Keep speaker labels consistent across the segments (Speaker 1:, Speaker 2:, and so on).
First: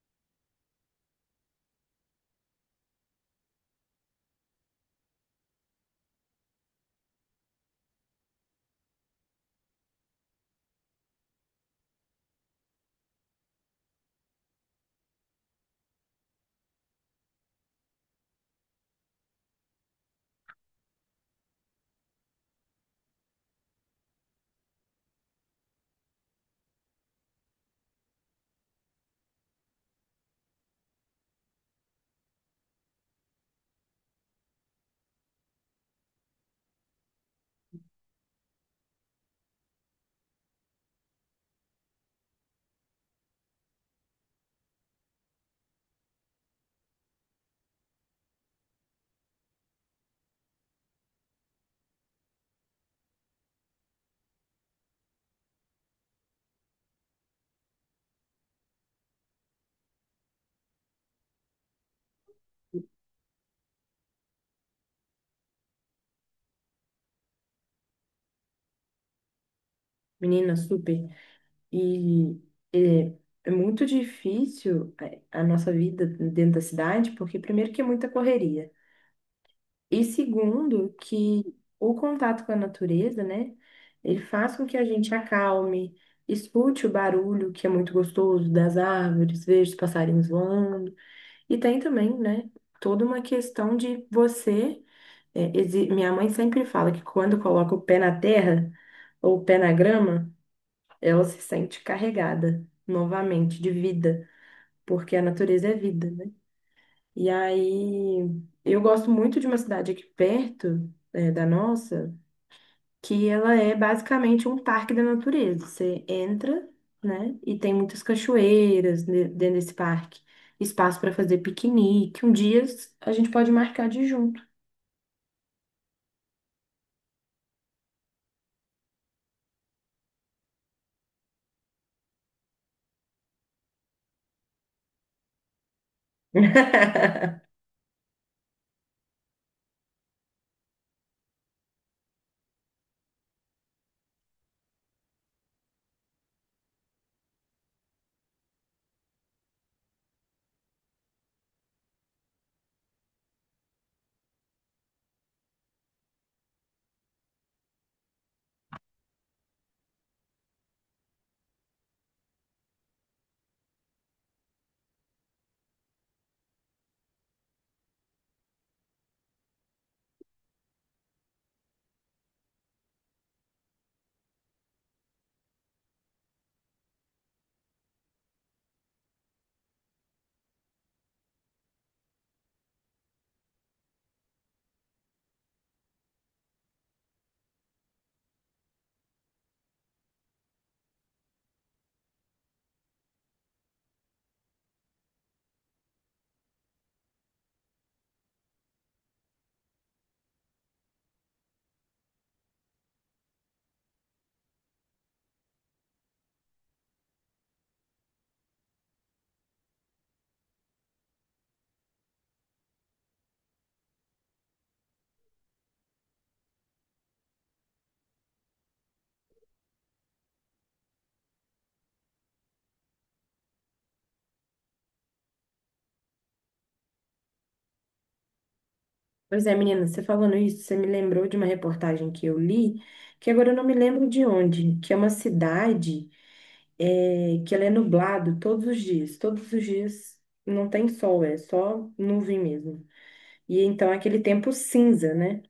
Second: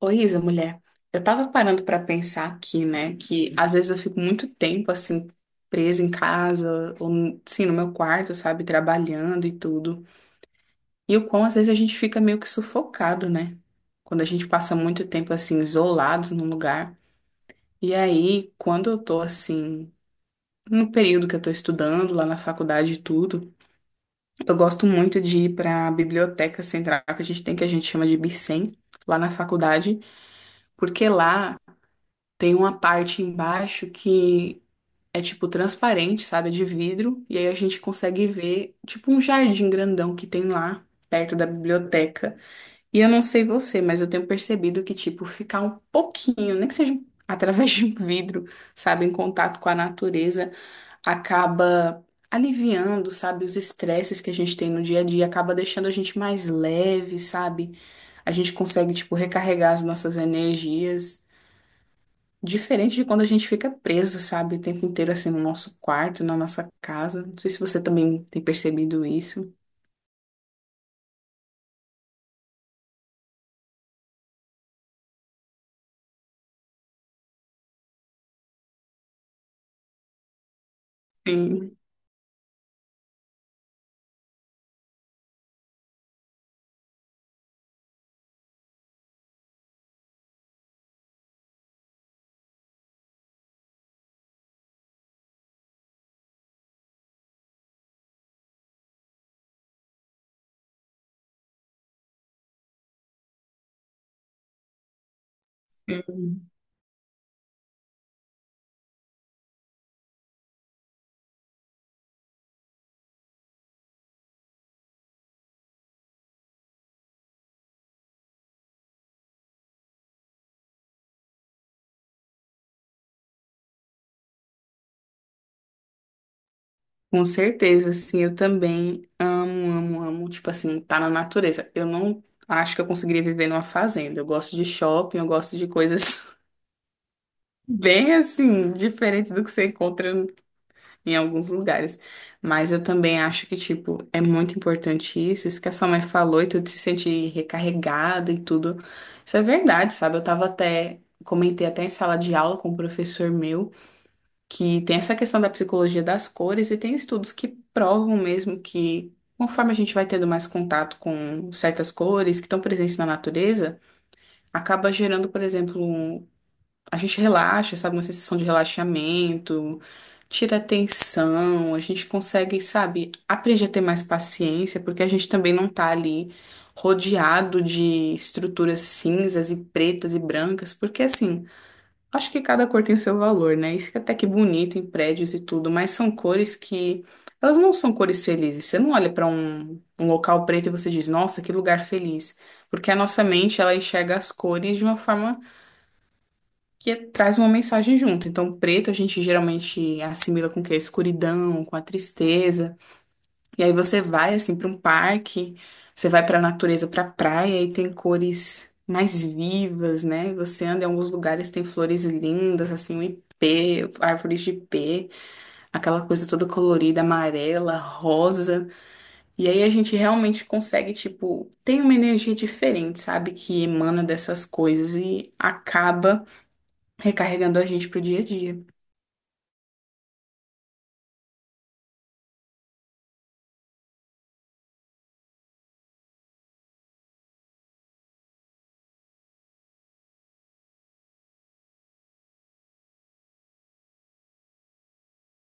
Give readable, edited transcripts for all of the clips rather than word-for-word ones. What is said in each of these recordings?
Speaker 1: Ô, Isa, mulher, eu tava parando pra pensar aqui, né, que às vezes eu fico muito tempo, assim, presa em casa, ou, sim, no meu quarto, sabe, trabalhando e tudo. E o quão às vezes a gente fica meio que sufocado, né? Quando a gente passa muito tempo, assim, isolado num lugar. E aí, quando eu tô, assim, no período que eu tô estudando, lá na faculdade e tudo, eu gosto muito de ir pra biblioteca central, que a gente tem, que a gente chama de Bicen, lá na faculdade. Porque lá tem uma parte embaixo que é tipo transparente, sabe? É de vidro. E aí a gente consegue ver tipo um jardim grandão que tem lá, perto da biblioteca. E eu não sei você, mas eu tenho percebido que, tipo, ficar um pouquinho, nem que seja através de um vidro, sabe? Em contato com a natureza, acaba aliviando, sabe? Os estresses que a gente tem no dia a dia, acaba deixando a gente mais leve, sabe? A gente consegue, tipo, recarregar as nossas energias. Diferente de quando a gente fica preso, sabe, o tempo inteiro assim no nosso quarto, na nossa casa. Não sei se você também tem percebido isso.
Speaker 2: Menina, super. E é, é muito difícil a nossa vida dentro da cidade, porque primeiro que é muita correria. E segundo, que
Speaker 1: Sim,
Speaker 2: o contato com a natureza, né? Ele faz com que a gente acalme, escute o barulho, que é muito gostoso, das árvores, veja os passarinhos voando. E tem também, né? Toda uma questão de você. Minha mãe sempre fala que quando coloca o pé na terra ou o pé na grama, ela se sente carregada novamente de vida, porque a natureza é vida, né?
Speaker 1: sim.
Speaker 2: E aí, eu gosto muito de uma cidade aqui perto, da nossa, que ela é basicamente um parque da natureza. Você entra, né? E tem muitas cachoeiras dentro desse parque. Espaço para fazer piquenique. Um dia a gente pode marcar de ir junto.
Speaker 1: Com certeza, assim, eu também amo, amo, amo, tipo assim, tá na natureza. Eu não acho que eu conseguiria viver numa fazenda. Eu gosto de shopping, eu gosto de coisas bem assim, diferentes do que você encontra em alguns lugares. Mas eu também acho que, tipo, é muito importante isso que a sua mãe falou, e tudo se sentir recarregada e tudo. Isso é verdade, sabe? Eu tava até, comentei até em sala de aula com um professor meu que tem essa questão da psicologia das cores e tem estudos que provam mesmo que conforme a gente vai tendo mais contato com certas cores que estão presentes na natureza, acaba gerando, por exemplo, a gente relaxa, sabe? Uma sensação de relaxamento, tira a tensão, a gente consegue, sabe, aprender a ter mais paciência, porque a gente também não tá ali rodeado de estruturas cinzas e pretas e brancas, porque assim, acho que cada cor tem o seu valor, né? E fica até que bonito em prédios e tudo, mas são cores que elas não são cores felizes. Você não olha para um local preto e você diz, nossa, que lugar feliz. Porque a nossa mente, ela enxerga as cores de uma forma que traz uma mensagem junto. Então, preto a gente geralmente assimila com o quê? A escuridão, com a tristeza. E aí você vai assim para um parque, você vai para a natureza, para a praia e tem cores mais vivas, né? E você anda em alguns lugares, tem flores lindas, assim, o ipê, árvores de ipê, aquela coisa toda colorida, amarela, rosa. E aí a gente realmente consegue, tipo, tem uma energia diferente, sabe? Que emana dessas coisas e acaba recarregando a gente pro dia a dia.
Speaker 2: Pois é, menina, você falando isso, você me lembrou de uma reportagem que eu li, que agora eu não me lembro de onde, que é uma cidade que ela é nublado todos os dias. Todos os dias não tem sol, é só nuvem mesmo. E então é aquele tempo cinza, né?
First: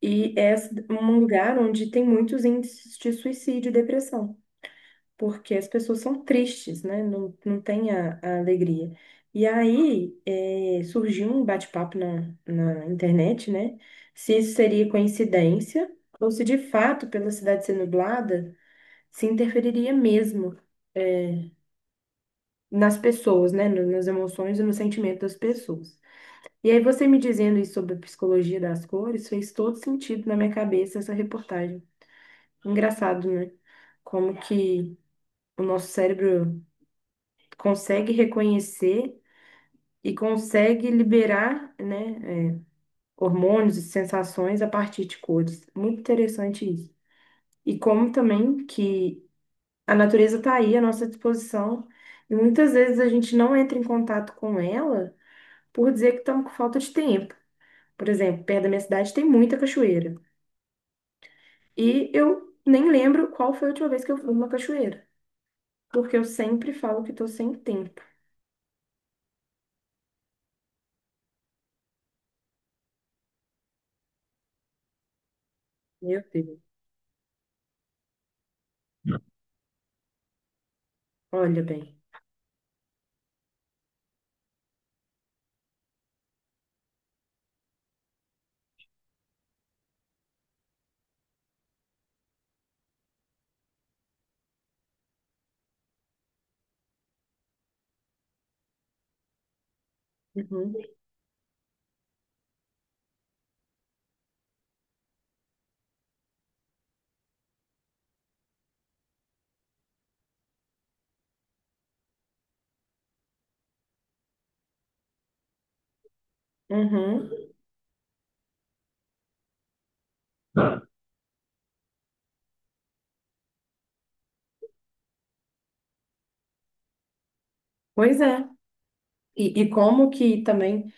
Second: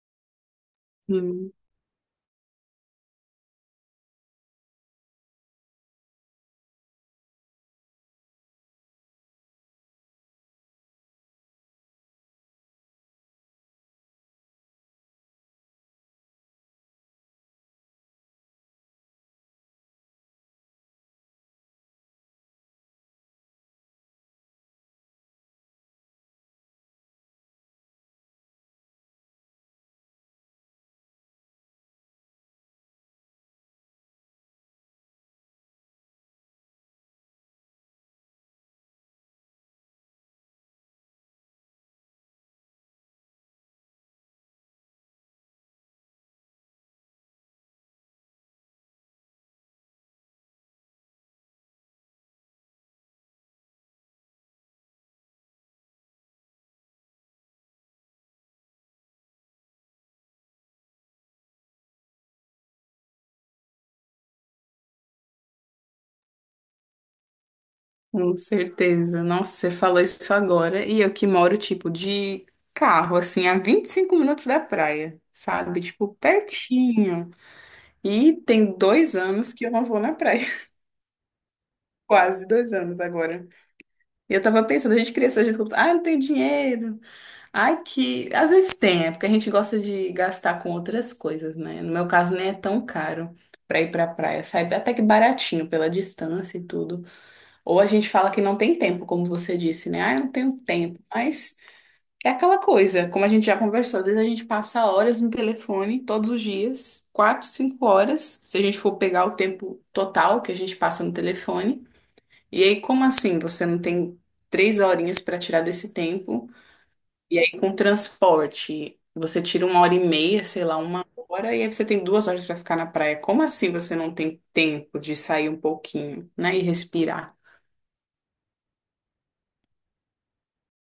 Speaker 2: E é um
Speaker 1: Hum,
Speaker 2: lugar onde tem muitos índices de suicídio e depressão, porque as pessoas são tristes, né? Não tem a alegria. E aí é, surgiu um bate-papo na internet, né? Se isso seria coincidência ou se de fato, pela cidade ser nublada, se interferiria mesmo é, nas pessoas, né? Nas emoções e no sentimento das pessoas. E aí você me dizendo isso sobre a psicologia das cores fez todo sentido na minha cabeça essa reportagem. Engraçado, né? Como que o nosso cérebro consegue reconhecer e consegue liberar, né, hormônios e sensações a partir de cores. Muito interessante isso. E como também que a natureza está aí à nossa disposição e muitas vezes a gente não entra em contato com ela por dizer que estão com falta de tempo. Por exemplo, perto da minha cidade tem muita cachoeira. E eu nem lembro qual foi a última vez que eu fui numa cachoeira, porque eu sempre falo que estou sem tempo.
Speaker 1: com certeza. Nossa, você falou isso agora. E eu que moro, tipo, de carro, assim, a 25 minutos da praia, sabe? Tipo,
Speaker 2: Meu Deus,
Speaker 1: pertinho. E tem 2 anos que eu não vou na praia.
Speaker 2: olha bem.
Speaker 1: Quase 2 anos agora. E eu tava pensando, a gente cria essas desculpas. Ah, não tem dinheiro. Ai, que. Às vezes tem, é porque a gente gosta de gastar com outras coisas, né? No meu caso, nem é tão caro pra ir pra praia. Sai até que baratinho pela distância e tudo. Ou a gente fala que não tem tempo, como você disse, né? Ah, eu não tenho
Speaker 2: Uhum,
Speaker 1: tempo. Mas é aquela coisa, como a gente já conversou, às vezes a gente passa horas no telefone todos os dias, 4, 5 horas, se a gente for pegar o tempo total que a gente passa no telefone. E aí, como assim? Você não tem 3 horinhas para tirar desse tempo?
Speaker 2: uhum.
Speaker 1: E aí, com transporte, você tira 1 hora e meia, sei lá, 1 hora, e aí você tem 2 horas para ficar na praia. Como assim você não tem tempo de sair um pouquinho, né? E respirar?
Speaker 2: Pois é. E como que também,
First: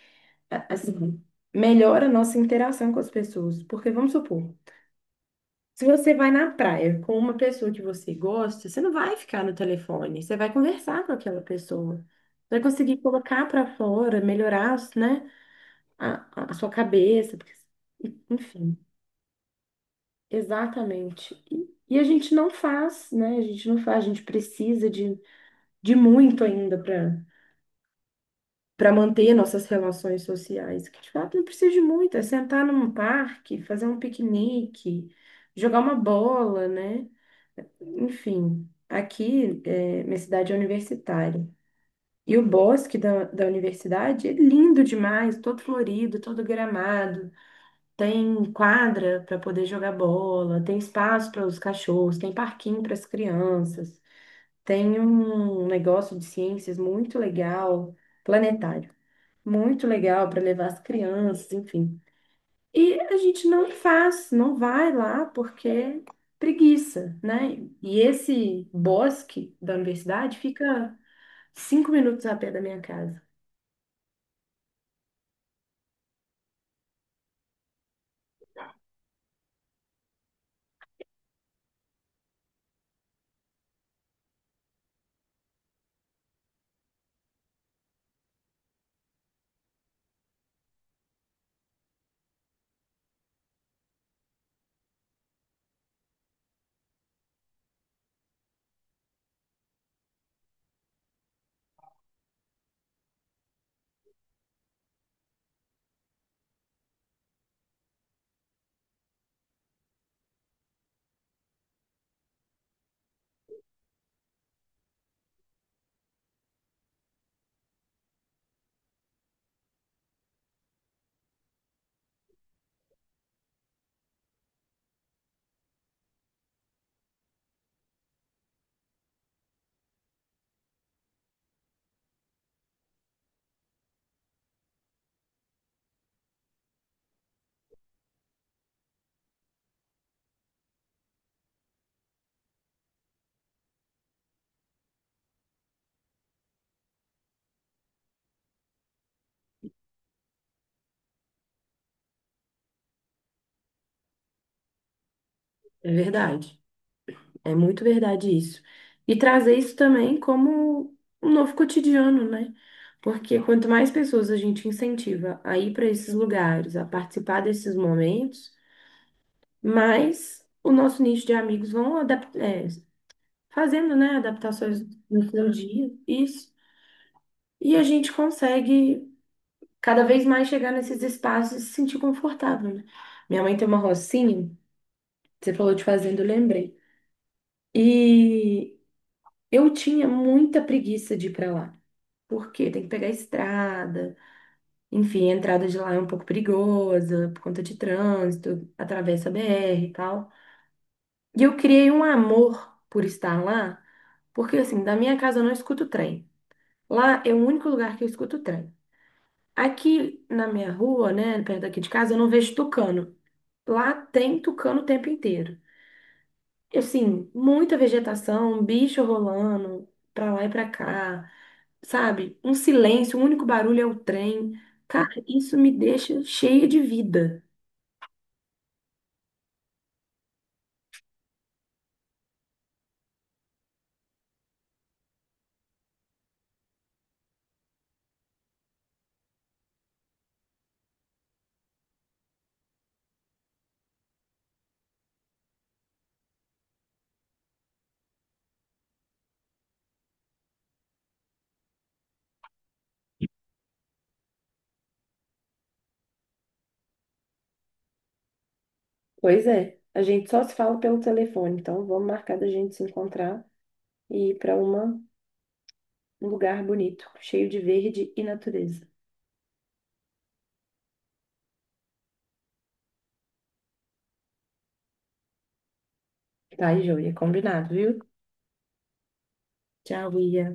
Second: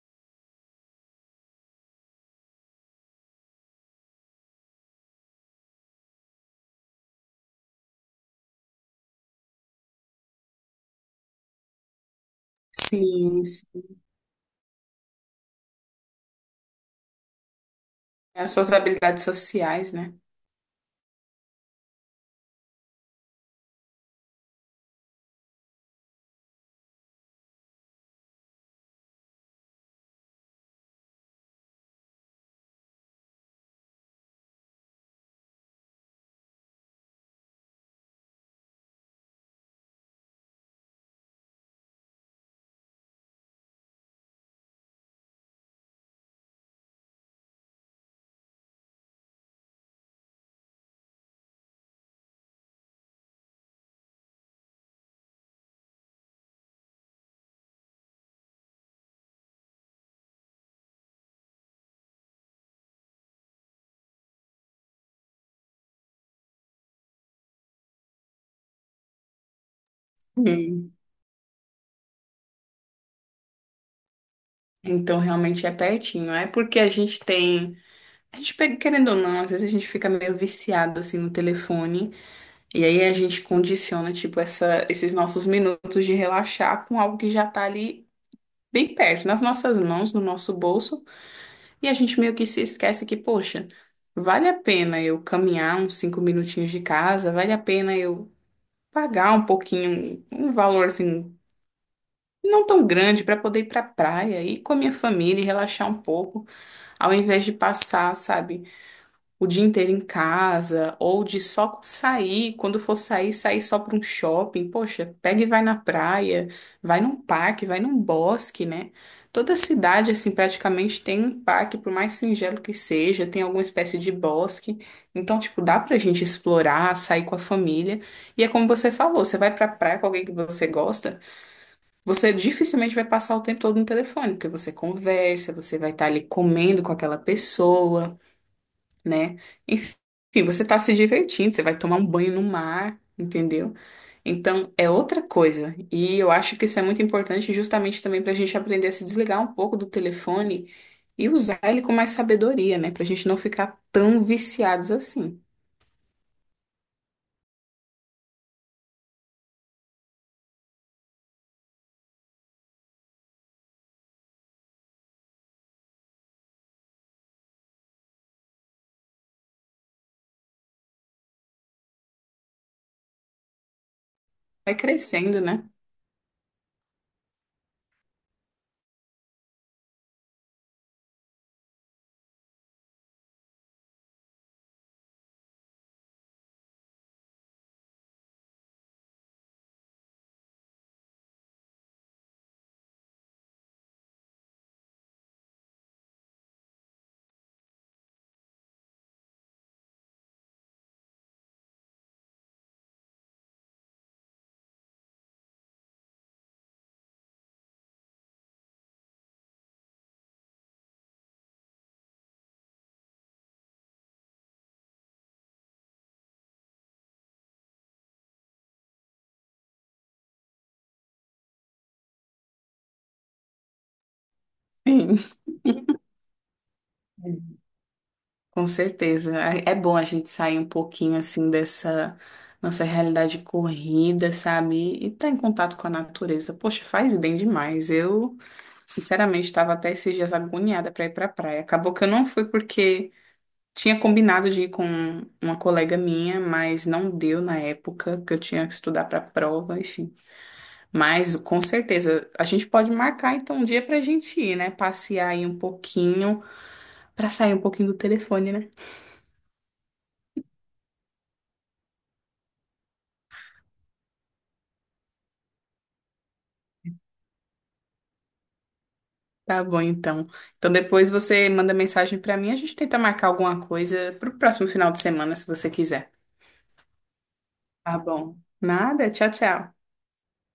Speaker 2: assim, melhora a nossa interação com as pessoas. Porque vamos supor, se você vai na praia com uma pessoa que você gosta, você não vai ficar no telefone, você vai conversar com aquela pessoa. Vai conseguir
Speaker 1: Sim,
Speaker 2: colocar para fora, melhorar, né, a sua cabeça,
Speaker 1: as suas
Speaker 2: enfim,
Speaker 1: habilidades sociais, né?
Speaker 2: exatamente. E a gente não faz, né? A gente não faz, a gente precisa de muito ainda para manter nossas relações sociais, que de fato não precisa de muito, é sentar num parque, fazer um piquenique, jogar uma bola, né? Enfim, aqui, é, minha cidade é universitária. E o bosque da universidade é lindo demais, todo florido, todo gramado. Tem quadra para poder jogar bola, tem espaço para os cachorros, tem parquinho para as crianças, tem um negócio de ciências muito legal, planetário, muito legal para levar as crianças, enfim. E a gente não faz, não vai lá porque é preguiça, né? E esse bosque da universidade
Speaker 1: Hum.
Speaker 2: fica 5 minutos a pé da minha casa.
Speaker 1: Então, realmente é pertinho. É porque a gente tem. A gente pega, querendo ou não, às vezes a gente fica meio viciado assim no telefone. E aí a gente condiciona, tipo, esses nossos minutos de relaxar com algo que já tá ali bem perto, nas nossas mãos, no nosso bolso. E a gente meio que se esquece que, poxa, vale a pena eu caminhar uns 5 minutinhos de casa, vale a pena eu pagar um pouquinho, um valor assim não tão grande para poder ir para praia, ir com a minha família e relaxar um pouco, ao invés de passar, sabe, o dia inteiro em casa ou de só sair, quando for sair, sair só para um shopping. Poxa, pega e vai na praia, vai num parque, vai num bosque, né? Toda cidade, assim, praticamente tem um parque, por mais singelo que seja, tem alguma espécie de bosque. Então, tipo, dá pra gente explorar, sair com a família. E é como você falou, você vai pra praia com alguém que você gosta, você dificilmente vai passar o tempo todo no telefone, porque você conversa, você vai estar ali comendo com aquela pessoa, né? Enfim, você está se divertindo, você vai tomar um banho no mar, entendeu? Então, é outra coisa. E eu acho que isso é muito importante justamente também para a gente aprender a se desligar um pouco do telefone e usar ele com mais sabedoria, né? Para a gente não ficar tão viciados assim.
Speaker 2: É verdade. É muito verdade isso. E trazer isso também como um novo cotidiano, né? Porque quanto mais pessoas a gente incentiva a ir para esses lugares, a participar desses momentos, mais o nosso nicho de amigos vão fazendo, né,
Speaker 1: Vai
Speaker 2: adaptações no
Speaker 1: crescendo,
Speaker 2: seu
Speaker 1: né?
Speaker 2: dia. Isso. E a gente consegue cada vez mais chegar nesses espaços e se sentir confortável, né? Minha mãe tem uma rocinha, você falou de fazenda, eu lembrei. E eu tinha muita preguiça de ir pra lá. Porque tem que pegar a estrada, enfim, a entrada de lá é um pouco perigosa por conta de trânsito, atravessa a BR e tal. E eu criei um amor por estar lá, porque assim, da minha casa eu não escuto trem. Lá é o único lugar que eu escuto trem. Aqui na minha rua, né, perto daqui de casa, eu não vejo tucano. Lá tem tucano o tempo inteiro. E, assim, muita vegetação, um bicho rolando pra lá e pra cá, sabe? Um silêncio, o único barulho é o trem. Cara,
Speaker 1: Sim.
Speaker 2: isso me deixa cheia de vida.
Speaker 1: Com certeza. É bom a gente sair um pouquinho assim dessa nossa realidade corrida, sabe? E estar em contato com a natureza. Poxa, faz bem demais. Eu, sinceramente, estava até esses dias agoniada para ir para a praia. Acabou que eu não fui porque tinha combinado de ir com uma colega minha, mas não deu na época que eu tinha que estudar para a prova, enfim. Mas com certeza a gente pode marcar então um dia para a gente ir, né? Passear aí um pouquinho, para sair um pouquinho do telefone, né?
Speaker 2: Pois é, a gente só se fala pelo telefone, então vamos marcar da gente se encontrar e ir para uma um lugar bonito, cheio de verde e natureza.
Speaker 1: Tá bom, então. Então depois você manda mensagem pra mim, a gente tenta marcar alguma coisa pro próximo final de semana, se você quiser.
Speaker 2: Tá, joia, combinado, viu?
Speaker 1: Tá bom. Nada, tchau, tchau.
Speaker 2: Tchau, Ia.